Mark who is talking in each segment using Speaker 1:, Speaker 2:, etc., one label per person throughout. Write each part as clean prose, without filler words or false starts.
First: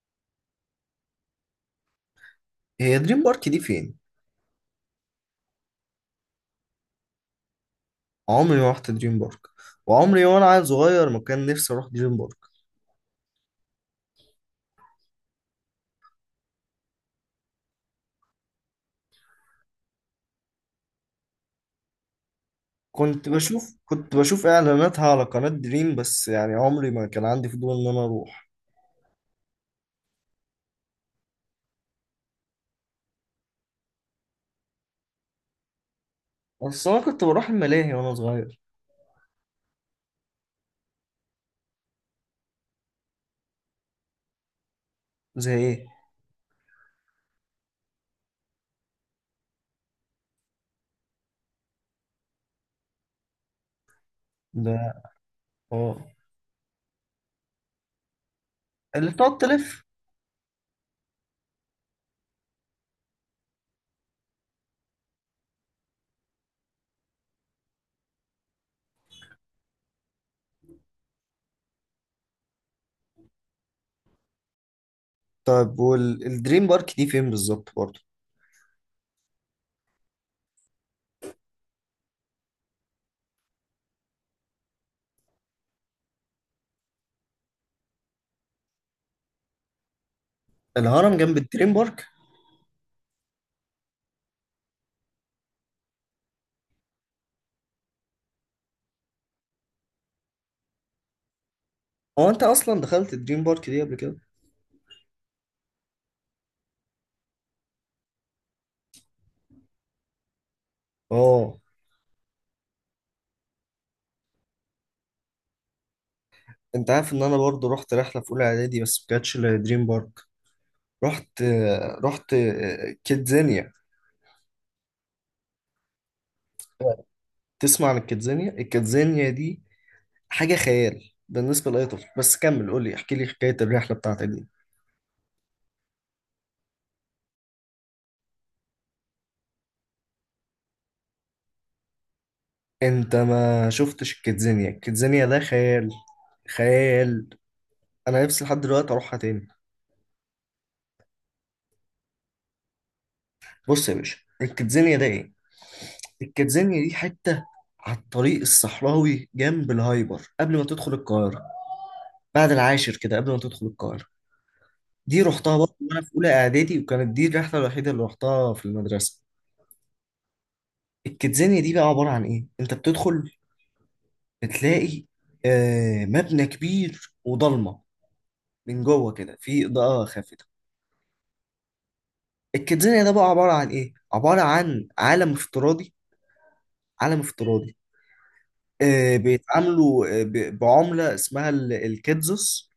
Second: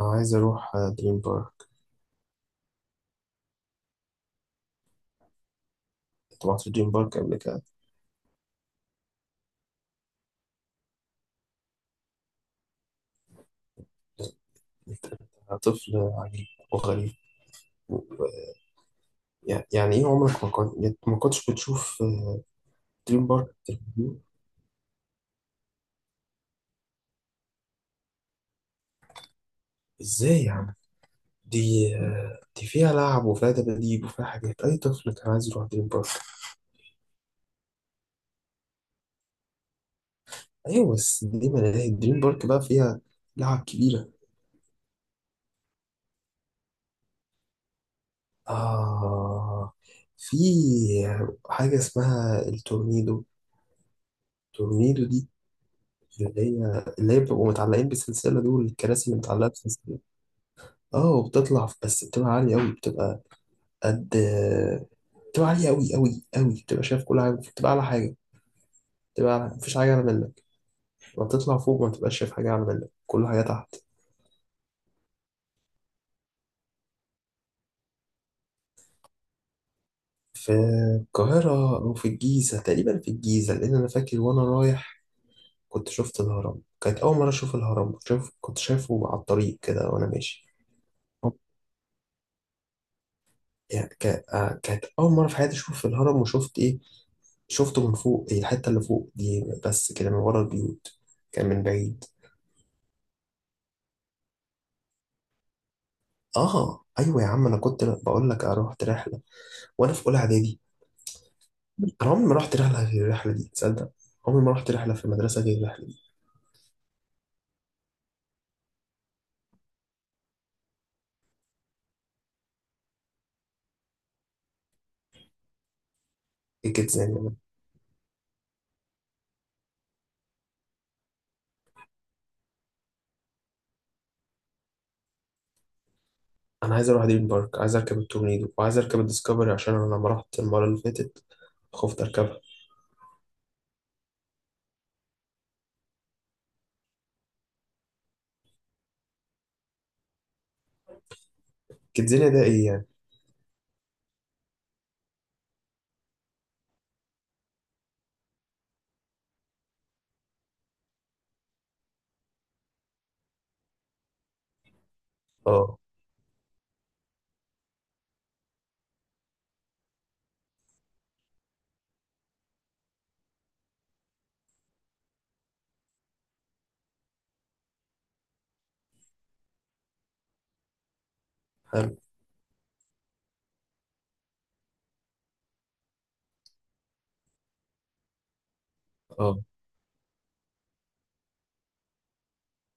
Speaker 1: أنا عايز أروح دريم بارك.
Speaker 2: هي دريم بارك دي فين؟
Speaker 1: كنت رحت دريم بارك قبل كده.
Speaker 2: عمري ما رحت دريم بارك، وعمري وانا عيل صغير ما كان نفسي اروح دريم بارك.
Speaker 1: أنت، أنت طفل عجيب وغريب و- يعني إيه؟ عمرك ما كنت، يعني ما كنتش بتشوف دريم
Speaker 2: كنت
Speaker 1: بارك في
Speaker 2: بشوف كنت
Speaker 1: التلفزيون؟
Speaker 2: بشوف اعلاناتها على قناة دريم، بس يعني عمري ما كان عندي فضول ان انا اروح.
Speaker 1: إزاي يعني؟ دي دي فيها لعب وفيها دباديب وفيها حاجات أي طفل كان عايز يروح دريم بارك.
Speaker 2: بس انا كنت بروح الملاهي وانا صغير.
Speaker 1: أيوة، بس دي ملاهي دريم بارك بقى فيها لعب كبيرة.
Speaker 2: زي ايه؟
Speaker 1: آه، في حاجة اسمها التورنيدو.
Speaker 2: ده
Speaker 1: التورنيدو دي
Speaker 2: اه.
Speaker 1: اللي هي بيبقوا متعلقين بالسلسلة، دول
Speaker 2: اللي
Speaker 1: الكراسي اللي
Speaker 2: بتقعد
Speaker 1: متعلقة
Speaker 2: تلف.
Speaker 1: بالسلسلة. اه، وبتطلع، بس بتبقى عالية أوي، بتبقى قد، بتبقى عالية أوي أوي أوي، بتبقى شايف كل حاجة، بتبقى أعلى حاجة، بتبقى أعلى، مفيش حاجة أعلى منك. لما بتطلع فوق ما بتبقاش شايف حاجة أعلى منك، كل حاجة تحت.
Speaker 2: طيب والدريم بارك دي فين بالظبط برضه؟
Speaker 1: في القاهرة أو في الجيزة، تقريبا في الجيزة، لأن أنا فاكر وأنا رايح كنت شفت الهرم، كانت أول مرة أشوف الهرم، كنت شايف، كنت شايفه على الطريق كده وأنا ماشي.
Speaker 2: الهرم جنب الدريم بارك؟
Speaker 1: يعني كانت أول مرة في حياتي أشوف الهرم، وشفت إيه، شفته من فوق، إيه، الحتة اللي فوق دي بس كده من ورا البيوت، كان من بعيد.
Speaker 2: هو انت اصلا دخلت الدريم بارك دي قبل كده؟
Speaker 1: اه ايوه يا عم، انا كنت بقول لك رحت رحله وانا في اولى اعدادي.
Speaker 2: اه.
Speaker 1: انا عمري ما رحت رحله غير الرحله دي، تصدق. عمري ما رحت رحله في المدرسه غير الرحله دي.
Speaker 2: انت عارف ان انا برضه رحت رحلة في اولى اعدادي بس ما كانتش لدريم بارك. رحت رحت كيدزانيا.
Speaker 1: ايه كده زي ما أنا.
Speaker 2: تسمع عن الكيدزانيا؟ الكيدزانيا دي حاجة خيال بالنسبة لأي طفل، بس كمل، قول لي، احكي لي حكاية الرحلة بتاعتك دي.
Speaker 1: انا عايز اروح دريم بارك، عايز اركب التورنيدو وعايز اركب الديسكفري، عشان انا لما رحت المره اللي فاتت خفت اركبها.
Speaker 2: انت ما شفتش الكيدزانيا، الكيدزانيا ده خيال، خيال. انا نفسي لحد دلوقتي اروحها تاني.
Speaker 1: كيدزانيا ده ايه يعني؟
Speaker 2: بص يا باشا الكيدزانيا ده ايه. الكيدزانيا دي حتة على الطريق الصحراوي جنب الهايبر قبل ما تدخل القاهرة. بعد العاشر كده قبل ما تدخل القاهرة. دي رحتها برضه
Speaker 1: اه.
Speaker 2: وانا في اولى اعدادي، وكانت دي الرحله الوحيده اللي رحتها في المدرسه. الكيدزانيا دي بقى عبارة عن إيه؟ أنت بتدخل، بتلاقي مبنى كبير وضلمة، من جوه كده في إضاءة خافتة.
Speaker 1: حلو.
Speaker 2: الكيدزانيا ده بقى عبارة عن إيه؟ عبارة عن عالم افتراضي، عالم افتراضي.
Speaker 1: اه.
Speaker 2: بيتعاملوا بعملة اسمها الكيدزوس،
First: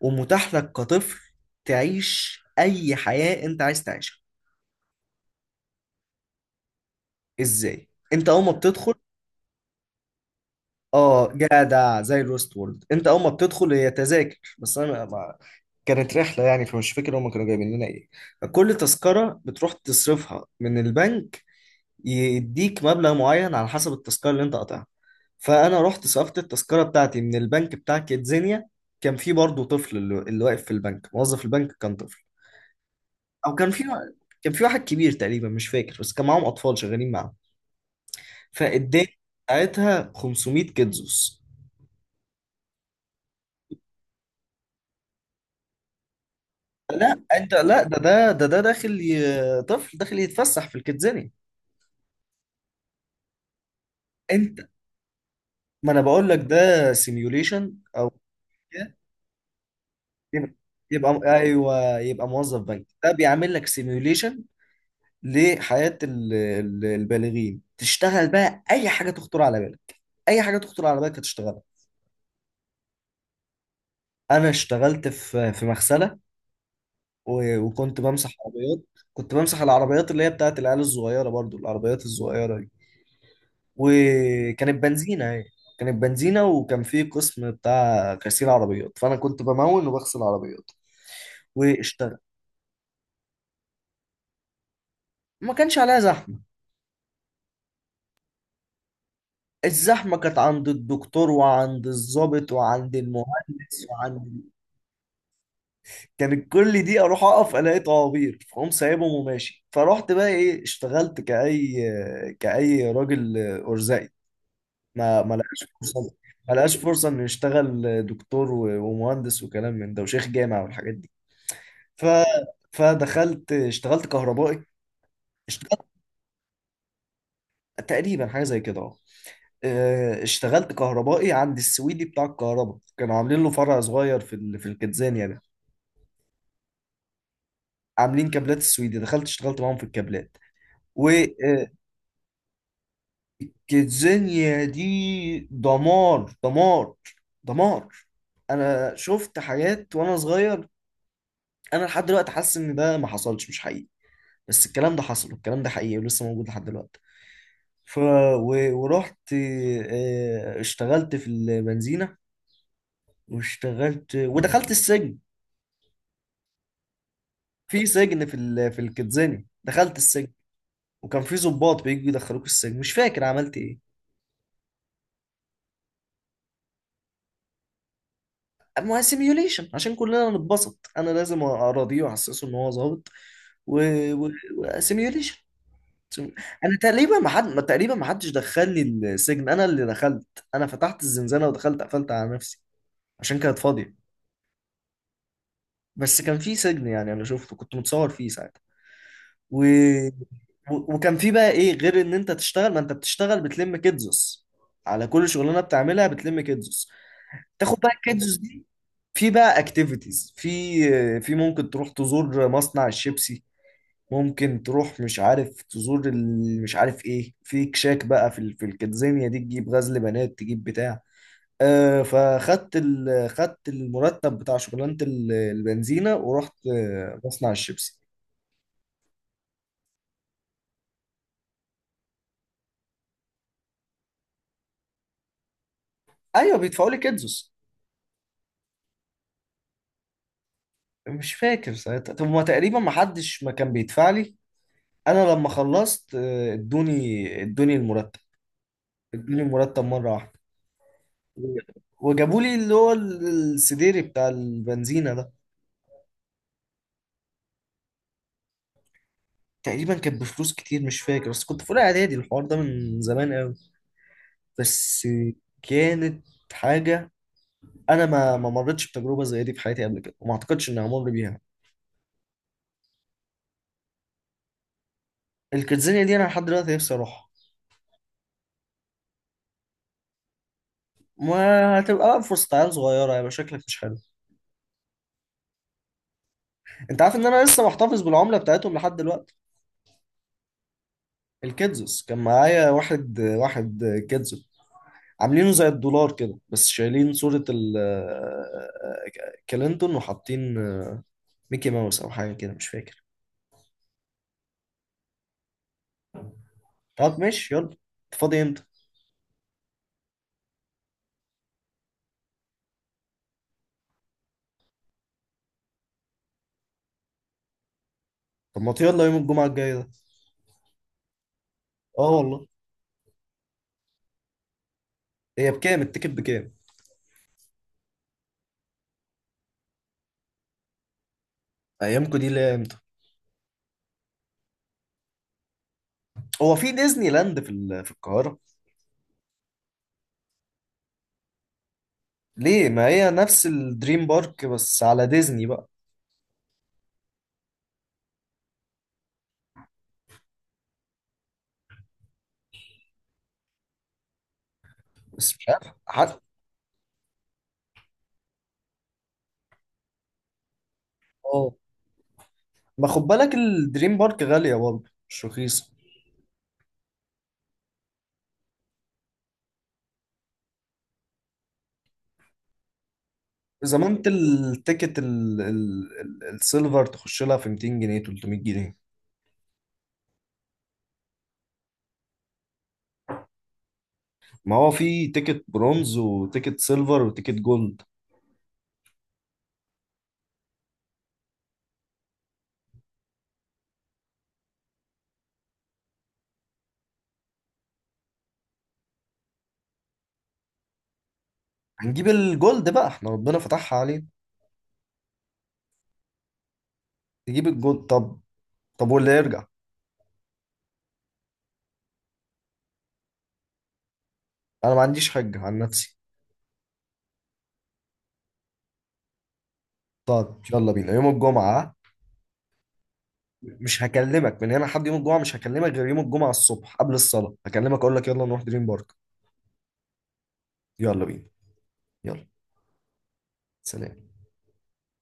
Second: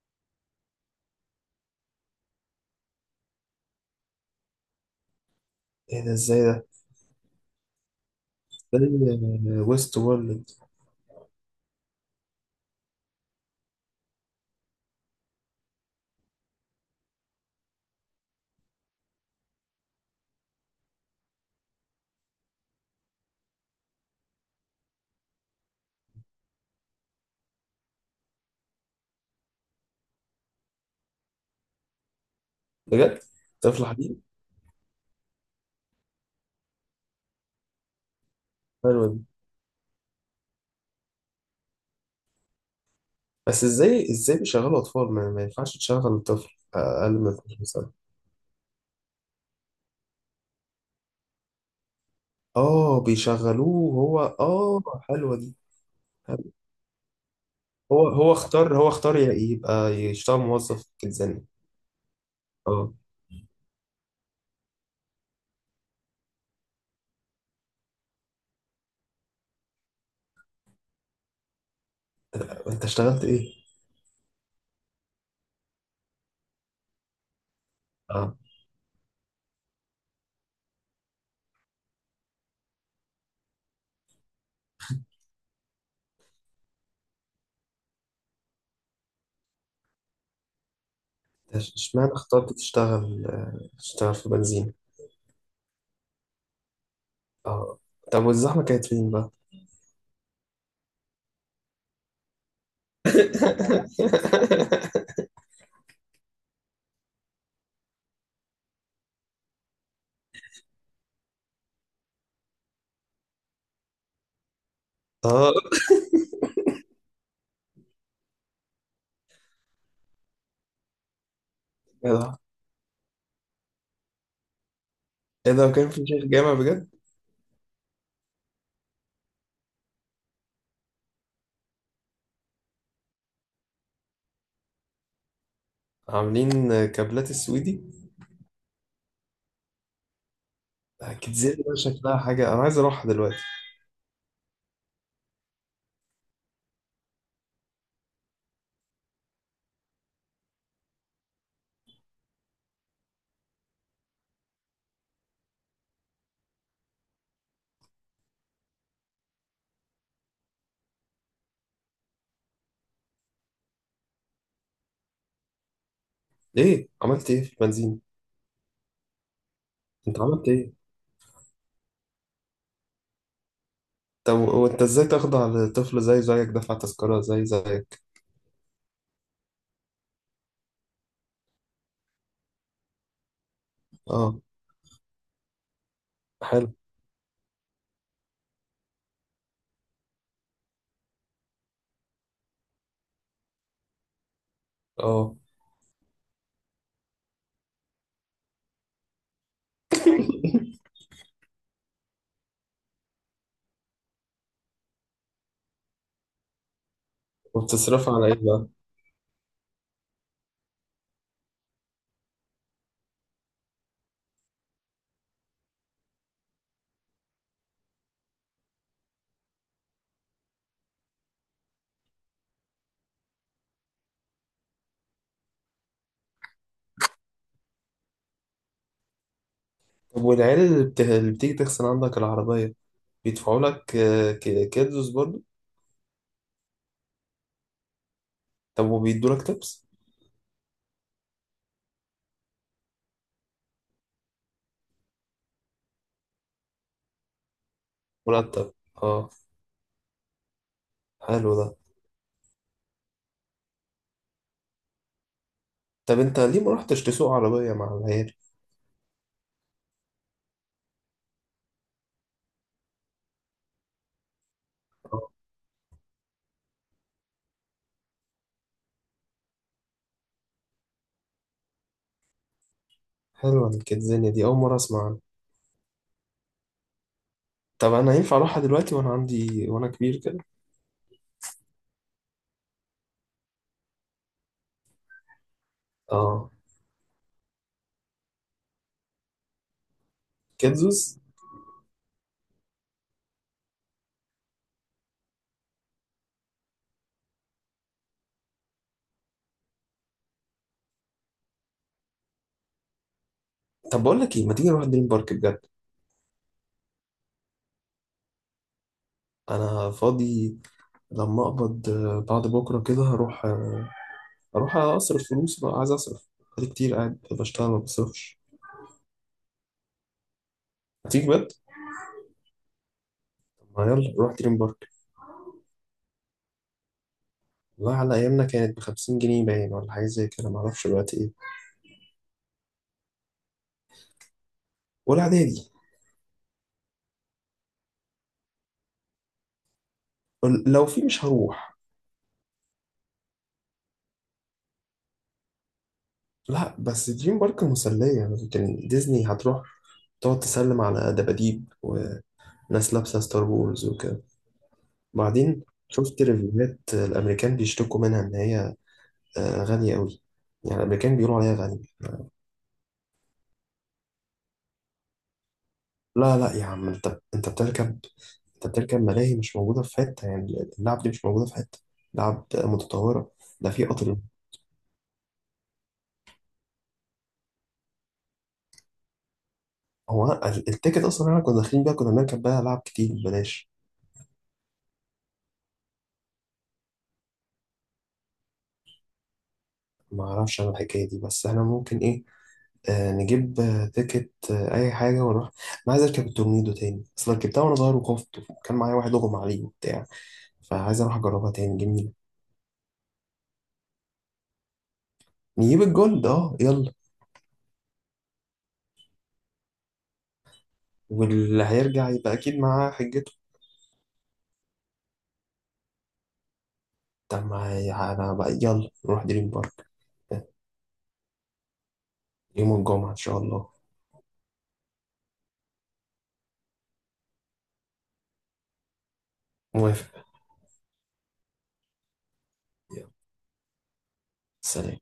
Speaker 2: ومتاح لك كطفل تعيش أي حياة أنت عايز تعيشها.
Speaker 1: ايه ده؟ ازاي ده؟
Speaker 2: إزاي؟ أنت أول ما بتدخل.
Speaker 1: ده ويست وورلد.
Speaker 2: اه جدع زي الويست وورلد. انت اول ما بتدخل هي تذاكر، بس انا ما كانت رحله يعني فمش فاكر هم كانوا جايبين لنا ايه. كل تذكره بتروح تصرفها من البنك، يديك مبلغ معين على حسب التذكره اللي انت قاطعها. فانا رحت صرفت التذكره بتاعتي من البنك بتاع كيدزينيا. كان في برضه طفل، اللي واقف في البنك، موظف البنك كان طفل.
Speaker 1: بجد؟
Speaker 2: او كان في
Speaker 1: طفل حبيبي.
Speaker 2: كان في واحد كبير تقريبا، مش فاكر، بس كان معاهم اطفال شغالين معاهم. فاداني
Speaker 1: حلو.
Speaker 2: ساعتها 500 كيدزوس.
Speaker 1: بس ازاي، ازاي بيشغلوا اطفال، ما ما ينفعش تشغل طفل اقل
Speaker 2: لا
Speaker 1: من
Speaker 2: انت
Speaker 1: 12
Speaker 2: لا،
Speaker 1: سنه.
Speaker 2: ده داخل، طفل داخل يتفسح في الكيدزاني.
Speaker 1: اه بيشغلوه هو،
Speaker 2: انت،
Speaker 1: اه. حلوه دي.
Speaker 2: ما انا بقول لك
Speaker 1: حلوة.
Speaker 2: ده سيميوليشن.
Speaker 1: هو هو اختار، هو
Speaker 2: كده،
Speaker 1: اختار يبقى يشتغل
Speaker 2: يبقى
Speaker 1: موظف في
Speaker 2: يبقى
Speaker 1: الزن.
Speaker 2: ايوه، يبقى موظف بنك،
Speaker 1: اه.
Speaker 2: ده بيعمل لك سيميوليشن لحياة البالغين. تشتغل بقى اي حاجة تخطر على بالك، اي حاجة تخطر على بالك هتشتغلها.
Speaker 1: انت اشتغلت ايه؟
Speaker 2: انا اشتغلت في مغسلة، وكنت بمسح
Speaker 1: اه،
Speaker 2: عربيات. كنت بمسح العربيات اللي هي بتاعت العيال الصغيرة برضو، العربيات الصغيرة. وكانت بنزينة هي، كانت بنزينة، وكان في قسم بتاع غسيل عربيات، فأنا كنت بمون وبغسل عربيات
Speaker 1: أنت اشمعنى
Speaker 2: واشتغل.
Speaker 1: اخترت تشتغل تشتغل في بنزين؟
Speaker 2: ما كانش عليها زحمة.
Speaker 1: اه. طب والزحمه كانت فين بقى؟
Speaker 2: الزحمة كانت عند الدكتور وعند الضابط وعند المهندس، وعند كانت كل دي أروح أقف ألاقي طوابير فأقوم سايبهم وماشي. فرحت بقى إيه، اشتغلت كأي، كأي راجل أرزقي ما
Speaker 1: اه.
Speaker 2: لقاش فرصة، ما لقاش فرصة انه يشتغل دكتور ومهندس وكلام من ده وشيخ جامع والحاجات دي. ف
Speaker 1: ايه ده؟
Speaker 2: فدخلت اشتغلت كهربائي،
Speaker 1: ايه ده،
Speaker 2: اشتغلت
Speaker 1: كان في شيخ جامع بجد؟
Speaker 2: تقريبا حاجة زي كده اه. اه، اشتغلت كهربائي عند السويدي بتاع الكهرباء، كانوا عاملين له فرع صغير في الكتزانيا ده.
Speaker 1: عاملين كابلات السويدي.
Speaker 2: عاملين كابلات السويدي، دخلت اشتغلت معاهم في الكابلات.
Speaker 1: كانت زي بقى شكلها حاجه انا عايز اروحها دلوقتي.
Speaker 2: وكتزانيا دي دمار، دمار، دمار. انا شفت حاجات وانا صغير، انا لحد دلوقتي حاسس ان ده ما حصلش، مش حقيقي، بس الكلام ده حصل والكلام ده حقيقي ولسه موجود لحد دلوقتي. ف ورحت، اشتغلت في البنزينة، واشتغلت ودخلت السجن.
Speaker 1: ايه عملت ايه في
Speaker 2: في
Speaker 1: البنزين؟
Speaker 2: سجن، في الكتزاني دخلت
Speaker 1: انت
Speaker 2: السجن.
Speaker 1: عملت ايه؟
Speaker 2: وكان في ضباط بييجوا يدخلوك السجن، مش فاكر عملت ايه.
Speaker 1: طب وانت ازاي تخضع لطفل زي زيك دفع تذكرة زي زيك؟
Speaker 2: اما سيميوليشن، عشان كلنا نتبسط انا لازم اراضيه واحسسه ان هو ظابط. و... و...
Speaker 1: اه.
Speaker 2: سيميوليشن. سو-
Speaker 1: حلو.
Speaker 2: انا تقريبا ما حد ما تقريبا ما حدش دخلني السجن، انا اللي دخلت. انا فتحت الزنزانه ودخلت قفلت على نفسي عشان كانت فاضيه.
Speaker 1: اه.
Speaker 2: بس كان في سجن يعني، انا شفته كنت متصور فيه ساعتها. و... وكان في بقى ايه غير ان انت تشتغل، ما انت بتشتغل بتلم كيدزوس، على كل شغلانه بتعملها بتلم كيدزوس. تاخد بقى
Speaker 1: وبتصرفها على ايه
Speaker 2: الكيدزوس دي،
Speaker 1: بقى؟
Speaker 2: في بقى اكتيفيتيز، في ممكن تروح تزور مصنع الشيبسي، ممكن تروح مش عارف تزور مش عارف ايه، في كشاك بقى في الكنزينيا دي، تجيب غزل بنات، تجيب بتاع. آه فخدت، خدت المرتب بتاع شغلانة البنزينة، ورحت مصنع الشيبسي.
Speaker 1: طب والعيال، اللي اللي بتيجي تغسل عندك العربية بيدفعوا لك، كيدز برضه؟
Speaker 2: ايوه بيدفعوا لي كدزوس.
Speaker 1: طب وبيدوا لك تبس؟
Speaker 2: مش فاكر ساعتها، طب ما تقريبا ما حدش ما كان بيدفع لي. انا لما خلصت ادوني المرتب،
Speaker 1: مرتب. اه.
Speaker 2: ادوني المرتب مرة واحدة.
Speaker 1: حلو ده.
Speaker 2: وجابوا لي اللي هو السديري بتاع البنزينة ده.
Speaker 1: طب انت ليه ما رحتش تسوق عربية مع العيال؟
Speaker 2: تقريبا كانت بفلوس كتير مش فاكر، بس كنت في اولى اعدادي، الحوار ده من زمان قوي. بس
Speaker 1: اه.
Speaker 2: كانت حاجه انا ما مرتش بتجربه زي دي في حياتي قبل كده، وما اعتقدش اني همر بيها.
Speaker 1: حلوة الكيدزانية دي، اول مرة اسمع عنها.
Speaker 2: الكيدزانيا دي انا لحد دلوقتي نفسي اروحها.
Speaker 1: طب انا ينفع اروحها دلوقتي وانا عندي، وانا كبير كده؟
Speaker 2: وهتبقى بقى فرصة عيال صغيرة، هيبقى شكلك مش حلو.
Speaker 1: اه.
Speaker 2: انت عارف ان انا لسه محتفظ بالعملة بتاعتهم لحد دلوقتي.
Speaker 1: كيدزوس.
Speaker 2: الكيدزوس كان معايا واحد واحد. كيدزو. عاملينه زي الدولار كده، بس شايلين صورة ال كلينتون، وحاطين ميكي ماوس او حاجة كده مش فاكر.
Speaker 1: طب بقول لك ايه، ما تيجي نروح دريم بارك بجد.
Speaker 2: طب ماشي يلا، انت فاضي امتى؟
Speaker 1: انا فاضي لما اقبض، بعد بكره كده هروح، اروح اصرف فلوس بقى، عايز اصرف بقالي كتير قاعد بشتغل ما بصرفش.
Speaker 2: طب ما يلا يوم الجمعه الجايه ده.
Speaker 1: هتيجي بجد؟
Speaker 2: اه والله.
Speaker 1: طب ما يلا نروح دريم بارك.
Speaker 2: هي بكام التيكت؟ بكام؟
Speaker 1: والله على ايامنا كانت ب 50 جنيه باين، ولا حاجه زي كده، ما اعرفش دلوقتي ايه.
Speaker 2: ايامكم دي ليه؟ امتى؟
Speaker 1: ولا اعدادي.
Speaker 2: هو في ديزني لاند في القاهره؟
Speaker 1: لو في مش هروح.
Speaker 2: ليه؟ ما هي نفس الدريم بارك بس على ديزني بقى.
Speaker 1: لا، بس دريم بارك مسليه، لكن ديزني هتروح تقعد تسلم على دباديب وناس لابسه ستار وورز وكده.
Speaker 2: بس مش
Speaker 1: بعدين
Speaker 2: عارف حتى.
Speaker 1: شفت ريفيوهات الامريكان بيشتكوا منها ان هي غالية قوي، يعني الأمريكان بيقولوا
Speaker 2: اه.
Speaker 1: عليها غالية.
Speaker 2: ما خد بالك الدريم بارك غاليه برضه، مش رخيصه.
Speaker 1: لا لا يا عم، أنت، أنت بتركب، أنت بتركب ملاهي مش موجودة في حتة، يعني اللعب دي مش موجودة في حتة، لعب متطورة، ده في
Speaker 2: زمان انت
Speaker 1: قطر.
Speaker 2: التيكت السيلفر تخش لها في 200 جنيه، 300 جنيه.
Speaker 1: هو التيكت أصلا إحنا كنا داخلين بيها، كنا بنركب بيها ألعاب كتير ببلاش.
Speaker 2: ما هو في تيكت برونز وتيكت سيلفر وتيكت جولد.
Speaker 1: ما أعرفش أنا الحكاية دي، بس إحنا ممكن إيه، آه نجيب تيكت آه أي حاجة ونروح. أنا عايز أركب التورنيدو تاني، أصل ركبتها وأنا صغير وخفت، كان معايا واحد أغمى عليه وبتاع، فعايز أروح أجربها تاني،
Speaker 2: هنجيب
Speaker 1: جميلة.
Speaker 2: الجولد بقى، احنا ربنا فتحها علينا.
Speaker 1: نجيب الجولد، أه يلا.
Speaker 2: نجيب الجولد. طب. طب واللي يرجع.
Speaker 1: واللي هيرجع يبقى أكيد معاه حجته.
Speaker 2: انا ما عنديش حجة عن نفسي.
Speaker 1: طب ما هي- أنا بقى، يلا نروح دريم بارك.
Speaker 2: طب يلا بينا يوم الجمعة.
Speaker 1: يوم الجمعة إن شاء الله.
Speaker 2: مش هكلمك من هنا لحد يوم الجمعة، مش هكلمك غير يوم الجمعة الصبح قبل الصلاة، هكلمك اقول لك يلا نروح دريم بارك.
Speaker 1: موافق.
Speaker 2: يلا بينا. يلا.
Speaker 1: يلا.
Speaker 2: سلام.
Speaker 1: سلام.